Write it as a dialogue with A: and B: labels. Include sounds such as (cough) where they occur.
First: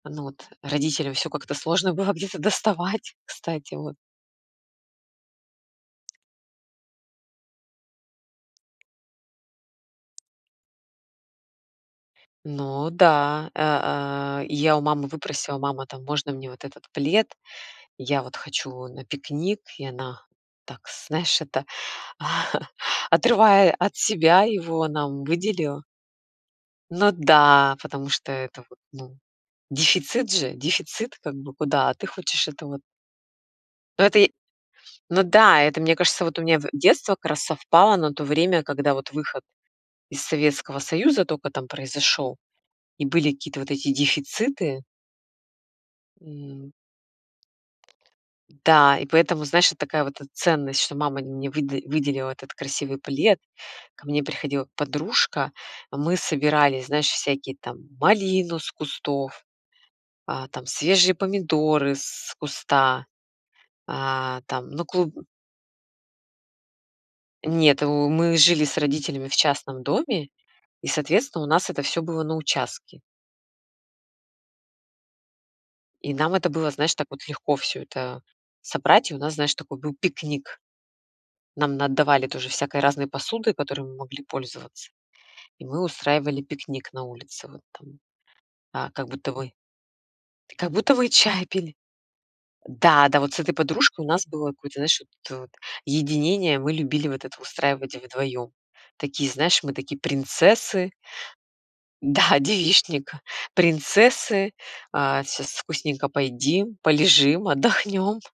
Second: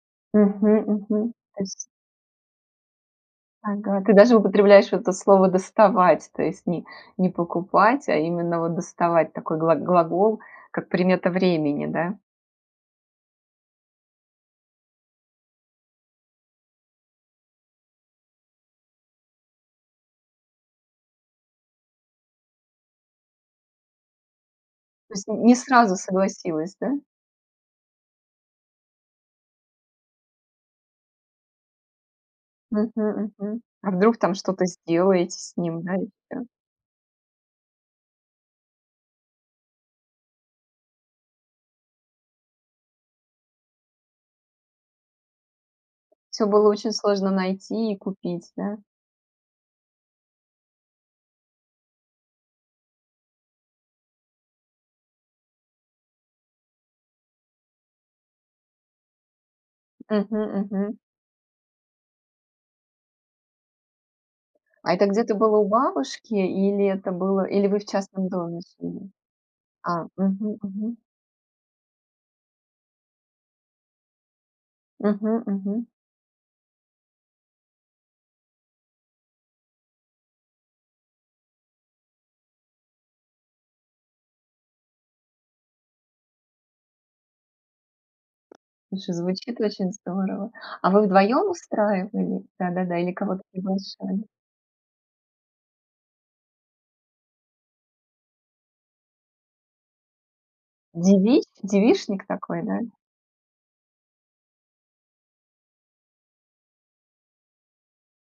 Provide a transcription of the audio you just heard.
A: Ну, вот,
B: Мгм.
A: родителям всё
B: Мгм.
A: как-то
B: То есть.
A: сложно было где-то доставать, кстати вот.
B: Ага, ты даже употребляешь вот это слово доставать, то есть не не покупать, а именно, вот, доставать, такой глаг глагол, как примета времени, да?
A: Ну да, э, а, я у мамы выпросила: "Мама, там, можно мне вот этот плед, я, вот, хочу на пикник". И она так, знаешь, это, (chuckles) отрывая от себя его
B: То
A: нам
B: есть нь не
A: выделила.
B: сразу согласилась, да?
A: Ну да, потому что это вот, ну, дефицит же, дефицит как бы, куда, а ты хочешь это вот.
B: Мгм. Мгм. А
A: Ну
B: вдруг,
A: это и,
B: там, что-то
A: ну
B: сделаете с
A: да, это,
B: ним, да,
A: мне кажется, вот у
B: еще?
A: меня в детство как раз совпало на то время, когда, вот, выход из Советского Союза тока там произошёл, и были какие-то вот эти дефициты.
B: Всё было
A: М.
B: очень сложно найти и купить, да?
A: Да, и поэтому, знаешь, это такая вот, э, ценность, что мама мне выда выделила этот красивый плед, ко мне приходила подружка, а мы собирали, знаешь, всякие там малину с кустов, а,
B: Мгм.
A: там,
B: Мгм.
A: свежие помидоры с куста, а, там, ну,
B: А это
A: клуб
B: где-то было у бабушки или это было, или вы
A: Нет,
B: в
A: у
B: частном
A: мы
B: доме
A: жили с
B: жили?
A: родителями в частном
B: А.
A: доме,
B: Мгм.
A: и,
B: Мгм.
A: соответственно, у нас это всё было на участке.
B: Мгм. Мгм.
A: И нам это было, знаешь, так вот легко всё это собрать, и у нас, знаешь, такой был пикник. Нам наотдавали тоже всякой разной посуды, которой мы могли пользоваться, и мы устраивали пикник на улице, вот там, а, как
B: Слушай,
A: будто вы,
B: звучит очень здорово.
A: как
B: А
A: будто
B: вы
A: вы чай
B: вдвоём
A: пили.
B: устраивали, да-да-да, или
A: Да-да, вот с
B: кого-то
A: этой подружкой у
B: приглашали?
A: нас было какое-то, знаешь, вот это вот, единение, мы любили вот это устраивать вдвоём. Такие, знаешь, мы такие принцессы.
B: Девич девичник
A: Да,
B: такой, да?
A: девичник, принцессы. А сейчас вкусненько поедим, полежим, отдохнём.